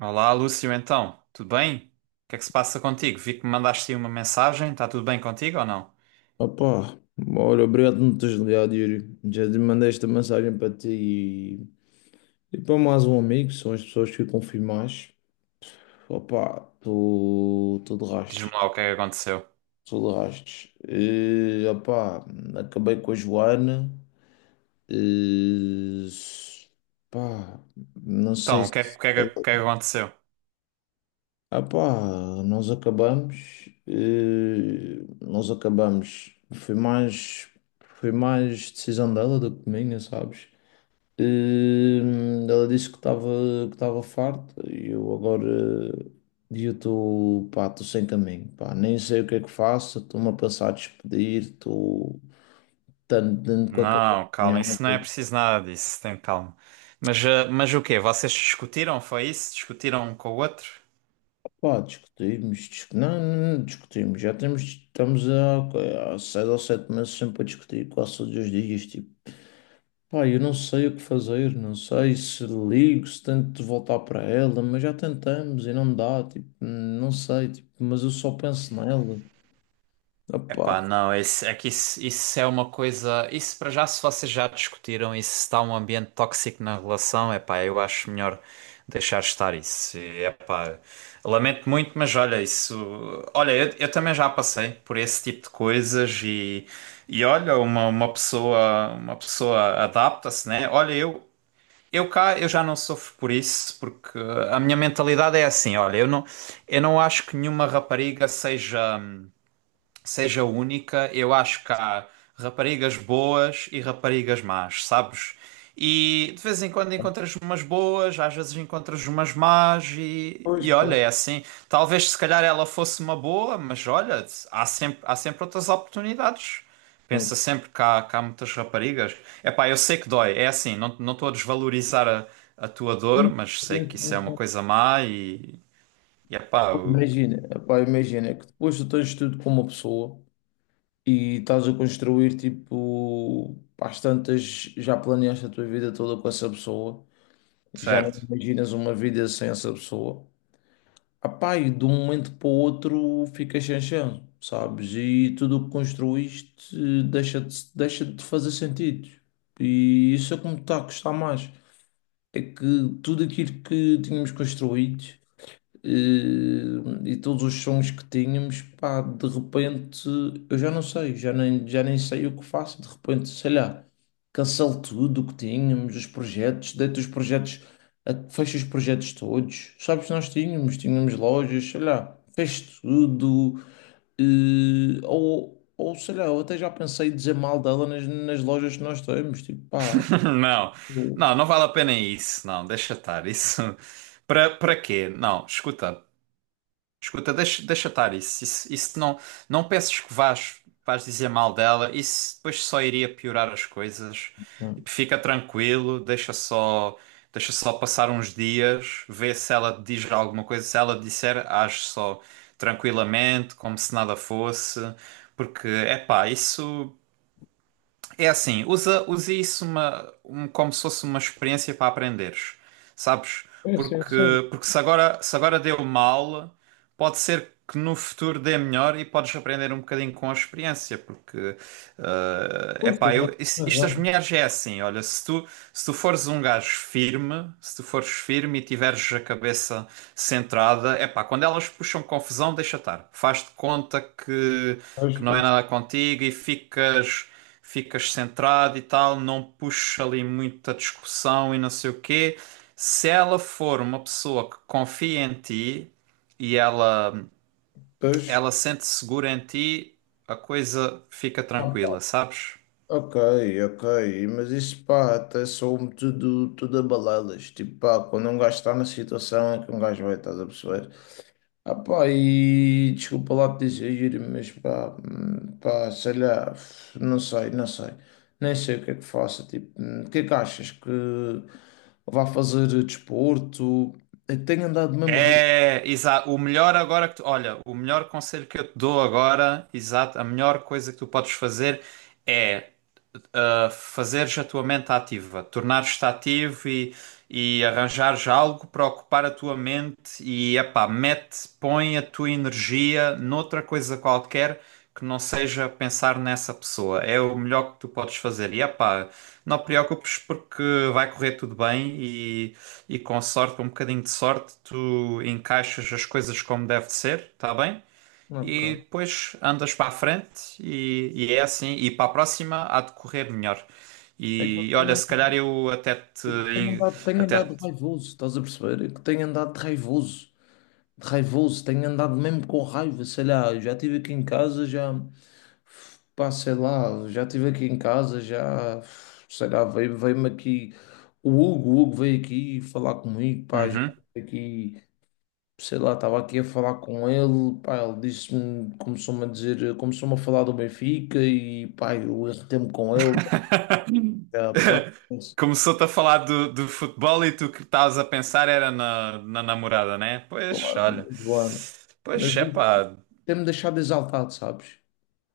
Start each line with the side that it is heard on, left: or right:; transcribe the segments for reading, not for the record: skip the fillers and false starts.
right: Olá, Lúcio, então, tudo bem? O que é que se passa contigo? Vi que me mandaste aí uma mensagem, está tudo bem contigo ou não?
left: Opa, olha, obrigado por me teres ligado, Yuri. Já te mandei esta mensagem para ti e para mais um amigo, que são as pessoas que eu confio mais. Opa, estou de
right: Diz-me
left: rastos,
right: lá o que é que aconteceu.
left: estou de rastos. E, opa, Acabei com a Joana. E, pá, não sei
right: Então,
left: se...
right: o que é que aconteceu?
left: Opa, nós acabamos, foi mais decisão dela do que minha, sabes? Ela disse que estava farta e eu agora e eu estou pá, estou sem caminho, pá, nem sei o que é que faço, estou-me a pensar a despedir, estou tanto dentro com a cabeça
right: Não,
left: em
right: calma, isso não é
left: água.
right: preciso nada disso, tem calma. Mas o quê? Vocês discutiram, foi isso? Discutiram um com o outro?
left: Pá, discutimos, não, não discutimos, já temos, estamos há, há seis ou sete meses sempre a discutir quase todos os dias, tipo. Pá, eu não sei o que fazer, não sei se ligo, se tento voltar para ela, mas já tentamos e não dá, tipo, não sei, tipo, mas eu só penso nela. Opá,
right: Epá, não, é que isso é uma coisa. Isso para já, se vocês já discutiram e se está um ambiente tóxico na relação, epá, eu acho melhor deixar estar isso. E, epá, lamento muito, mas olha, isso. Olha, eu também já passei por esse tipo de coisas e olha, uma pessoa adapta-se, né? Olha, eu. Eu cá, eu já não sofro por isso, porque a minha mentalidade é assim, olha, eu não acho que nenhuma rapariga seja única. Eu acho que há raparigas boas e raparigas más, sabes? E de vez em quando encontras umas boas, às vezes encontras umas más, e,
left: pois,
right: e olha,
left: pá.
right: é assim. Talvez se calhar ela fosse uma boa, mas olha, há sempre outras oportunidades. Pensa sempre que há muitas raparigas. Epá, eu sei que dói, é assim, não estou a desvalorizar a tua dor, mas sei que isso é uma coisa má e epá, eu-
left: Imagina, opá, imagina que depois tu tens tudo com uma pessoa e estás a construir, tipo, às tantas já planeaste a tua vida toda com essa pessoa, já não
right: certo.
left: imaginas uma vida sem essa pessoa. Apá, e de um momento para o outro fica chanchão, sabes? E tudo o que construíste deixa de fazer sentido. E isso é como está a custar mais. É que tudo aquilo que tínhamos construído. E, e todos os sons que tínhamos, pá, de repente eu já não sei, já nem sei o que faço. De repente, sei lá, cancelo tudo o que tínhamos, os projetos, deito os projetos, fecho os projetos todos. Sabes, nós tínhamos, tínhamos lojas, sei lá, fecho tudo. E, ou sei lá, eu até já pensei em dizer mal dela nas, nas lojas que nós temos, tipo, pá.
right: Não, não,
left: eu-
right: não vale a pena isso. Não, deixa estar. Isso para quê? Não, escuta, escuta, deixa estar isso. Isso não peças que vás dizer mal dela. Isso depois só iria piorar as coisas. Tipo, fica tranquilo, deixa só passar uns dias, vê se ela te diz alguma coisa. Se ela te disser, age só tranquilamente, como se nada fosse. Porque, é pá, isso. É assim, usa isso como se fosse uma experiência para aprenderes, sabes?
left: É, sim,
right: Porque,
left: sim.
right: porque se agora deu mal, pode ser que no futuro dê melhor e podes aprender um bocadinho com a experiência, porque, é
left: Pois,
right: epá,
left: também tem
right: isto das
left: razão.
right: mulheres é assim, olha, se tu fores um gajo firme, se tu fores firme e tiveres a cabeça centrada. É pá, quando elas puxam confusão, deixa estar. Faz de conta que,
left: Pois,
right: que não é
left: pois.
right: nada contigo e ficas centrado e tal, não puxa ali muita discussão e não sei o quê. Se ela for uma pessoa que confia em ti e ela,
left: Pois,
right: ela sente-se segura em ti, a coisa fica tranquila, sabes?
left: ok, ok, mas isso pá, até soa tudo, tudo a balelas. Tipo, pá, quando um gajo está na situação é que um gajo vai, estás a perceber? Ah pá, e desculpa lá te dizer, mas pá, pá, sei lá, não sei, não sei, nem sei o que é que faço. Tipo, o que é que achas que vá fazer desporto? Eu tenho andado mesmo raivoso.
right: É, exato. O melhor agora que tu, olha, o melhor conselho que eu te dou agora, exato, a melhor coisa que tu podes fazer é fazeres a tua mente ativa, tornares-te ativo e arranjares algo para ocupar a tua mente e, epá, põe a tua energia noutra coisa qualquer que não seja pensar nessa pessoa. É o melhor que tu podes fazer. E, epá, não te preocupes porque vai correr tudo bem e com sorte, com um bocadinho de sorte, tu encaixas as coisas como deve de ser, tá bem? E
left: Ok,
right: depois andas para a frente e é assim. E para a próxima há de correr melhor.
left: é que eu
right: E olha,
left: tenho,
right: se calhar eu até te.
left: é que tenho
right: Até
left: andado
right: te-
left: raivoso, estás a perceber? É que tenho andado raivoso. Raivoso, tenho andado mesmo com raiva, sei lá, já estive aqui em casa, já, pá, sei lá, já estive aqui em casa, já, sei lá, veio-me aqui, o Hugo veio aqui falar comigo, pá, já
right: Uhum.
left: estive aqui, sei lá, estava aqui a falar com ele, pá, ele disse-me, começou-me a dizer, começou-me a falar do Benfica e, pá, eu irritei-me com ele, já, pá, sei
right: Começou-te a falar do futebol e tu que estavas a pensar era na namorada, né? Pois,
left: lá,
right: olha.
left: mas, bora. Mas
right: Pois, é
left: isso
right: pá,
left: tem-me deixado exaltado, sabes?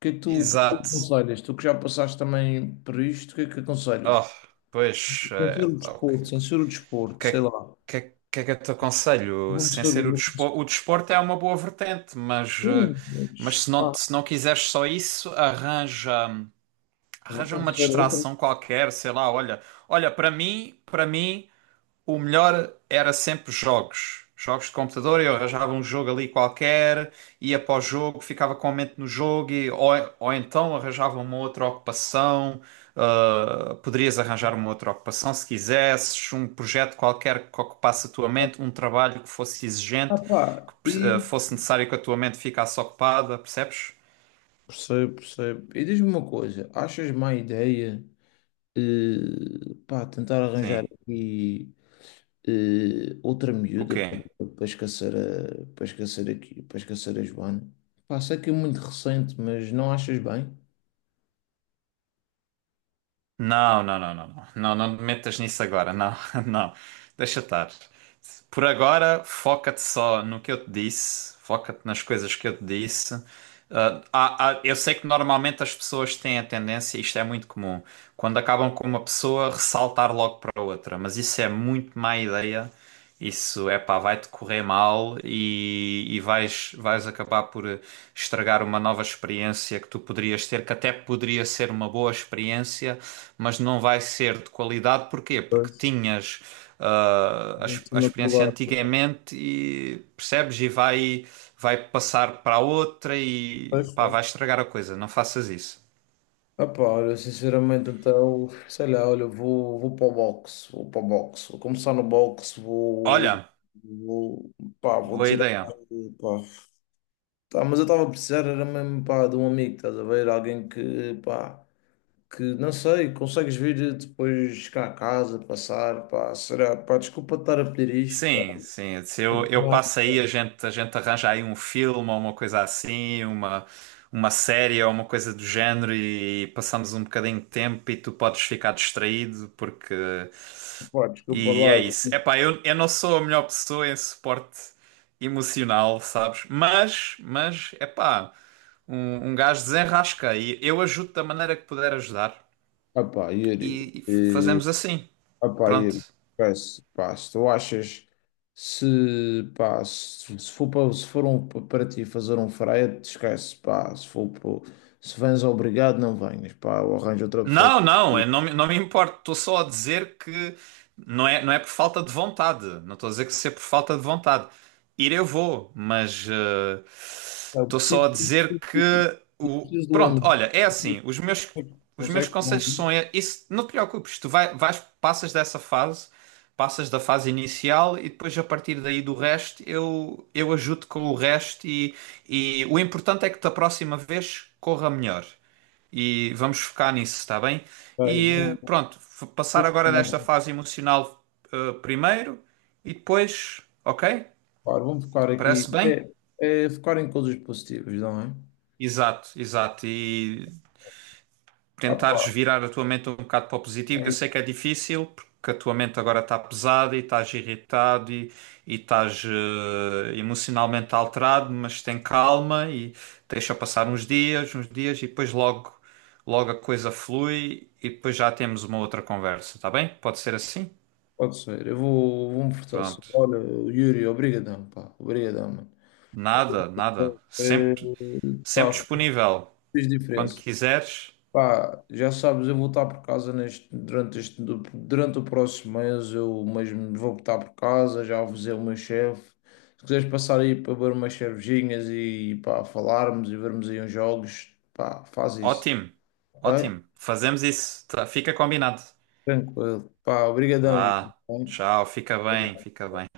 left: Que é que tu
right: exato.
left: aconselhas? Tu que já passaste também por isto, o que é que aconselhas?
right: Oh, pois, é pá, ok. o
left: Censura o desporto,
right: que
left: sei
right: é
left: lá.
right: que, é- que é que eu te aconselho? Sem ser
left: Vou começar,
right: o desporto é uma boa vertente, mas, eh, mas
left: mas,
right: se não,
left: pá,
right: se não quiseres só isso, arranja,
left: vou
right: arranja uma
left: começar outra.
right: distração qualquer, sei lá, olha, olha, para mim o melhor era sempre jogos. Jogos de computador, eu arranjava um jogo ali qualquer, ia para o jogo, ficava com a mente no jogo, ou então arranjava uma outra ocupação. Poderias arranjar uma outra ocupação se quisesses, um projeto qualquer que ocupasse a tua mente, um trabalho que fosse
left: Ah,
right: exigente,
left: pá,
right: que
left: e
right: fosse necessário que a tua mente ficasse ocupada, percebes?
left: percebo, percebo. E diz-me uma coisa, achas má ideia, pá, tentar arranjar
right: Sim.
left: aqui outra
right: O
left: miúda
right: quê?
left: para, para esquecer a, para esquecer aqui, para esquecer a Joana? Pá, sei que é muito recente, mas não achas bem?
right: Não, não, não, não, não, não, não te metas nisso agora, não, não, deixa estar. Por agora, foca-te só no que eu te disse, foca-te nas coisas que eu te disse. Eu sei que normalmente as pessoas têm a tendência, isto é muito comum, quando acabam com uma pessoa, ressaltar logo para outra, mas isso é muito má ideia. Isso é pá, vai-te correr mal e vais acabar por estragar uma nova experiência que tu poderias ter, que até poderia ser uma boa experiência, mas não vai ser de qualidade. Porquê? Porque tinhas
left: Não
right: a
left: estou
right: experiência
left: lá.
right: antigamente e percebes e vai passar para outra e
left: Pois,
right: pá,
left: pois.
right: vai estragar a coisa. Não faças isso.
left: Ah pá, olha, sinceramente, então, sei lá, olha, eu vou, vou para o boxe, vou para o boxe, vou começar no boxe, vou,
right: Olha,
left: vou, pá, vou
right: boa
left: tirar, pá.
right: ideia.
left: Tá, mas eu estava a precisar, era mesmo, pá, de um amigo, estás a ver? Alguém que, pá, que, não sei, consegues vir depois cá a casa, passar, pá, será, pá, desculpa estar a pedir isto, pá,
right: Sim, sim. Se eu passo aí, a gente arranja aí um filme ou uma coisa assim, uma série ou uma coisa do género e passamos um bocadinho de tempo e tu podes ficar distraído porque.
left: pá, desculpa
right: E é
left: lá.
right: isso. Epá, eu não sou a melhor pessoa em suporte emocional, sabes? Mas, epá, um gajo desenrasca e eu ajudo da maneira que puder ajudar.
left: Ah pá, Yuri.
right: E
left: eh,
right: fazemos assim.
left: Opa, e,
right: Pronto.
left: pá, se tu achas se, pá, se for para, se for um- para ti fazer um frete, esquece, pá, se for para- se vens obrigado, não venhas, pá, eu arranjo outra pessoa.
right: Não, não, eu não me importo. Estou só a dizer que não é por falta de vontade. Não estou a dizer que se é por falta de vontade. Ir eu vou, mas
left: Eu
right: estou
left: preciso,
right: só a dizer.
left: eu preciso de um
right: Pronto,
left: amigo.
right: olha, é assim, os meus,
left: Não
right: os meus
left: sei como.
right: conselhos são isso, não te preocupes, tu vais, passas dessa fase, passas da fase inicial e depois a partir daí do resto eu ajudo com o resto e o importante é que da próxima vez corra melhor. E vamos focar nisso, está bem?
left: Bem,
right: E
left: vou,
right: pronto, passar
left: vou,
right: agora
left: focar,
right: desta
left: vou
right: fase emocional primeiro e depois, ok?
left: focar vou focar aqui.
right: Parece bem?
left: É, é focar em coisas positivas, não é?
right: Exato, exato. E
left: Ah, pá,
right: tentares virar a tua mente um bocado para o positivo. Eu sei que é difícil, porque a tua mente agora está pesada e estás irritado e estás emocionalmente alterado, mas tem calma e deixa passar uns dias e depois logo, logo a coisa flui e depois já temos uma outra conversa, está bem? Pode ser assim?
left: pode ser. Eu vou, vou me fortalecer.
right: Pronto.
left: Olha, Yuri, obrigadão, pá. Obrigadão, mano.
right: Nada, nada.
left: Eh,
right: Sempre, sempre
left: Pá,
right: disponível.
left: fez
right: Quando
left: diferença.
right: quiseres.
left: Pá, já sabes, eu vou estar por casa neste, durante este, durante o próximo mês, eu mesmo vou estar por casa, já avisei o meu chefe. Se quiseres passar aí para beber umas cervejinhas e pá, falarmos e vermos aí uns jogos, pá, faz isso.
right: Ótimo,
left: Ok?
right: ótimo. Fazemos isso. Tá, fica combinado.
left: Tranquilo. Pá, obrigadão. Yuri,
right: Vá,
left: tá
right: tchau, fica bem,
left: bem?
right: fica bem.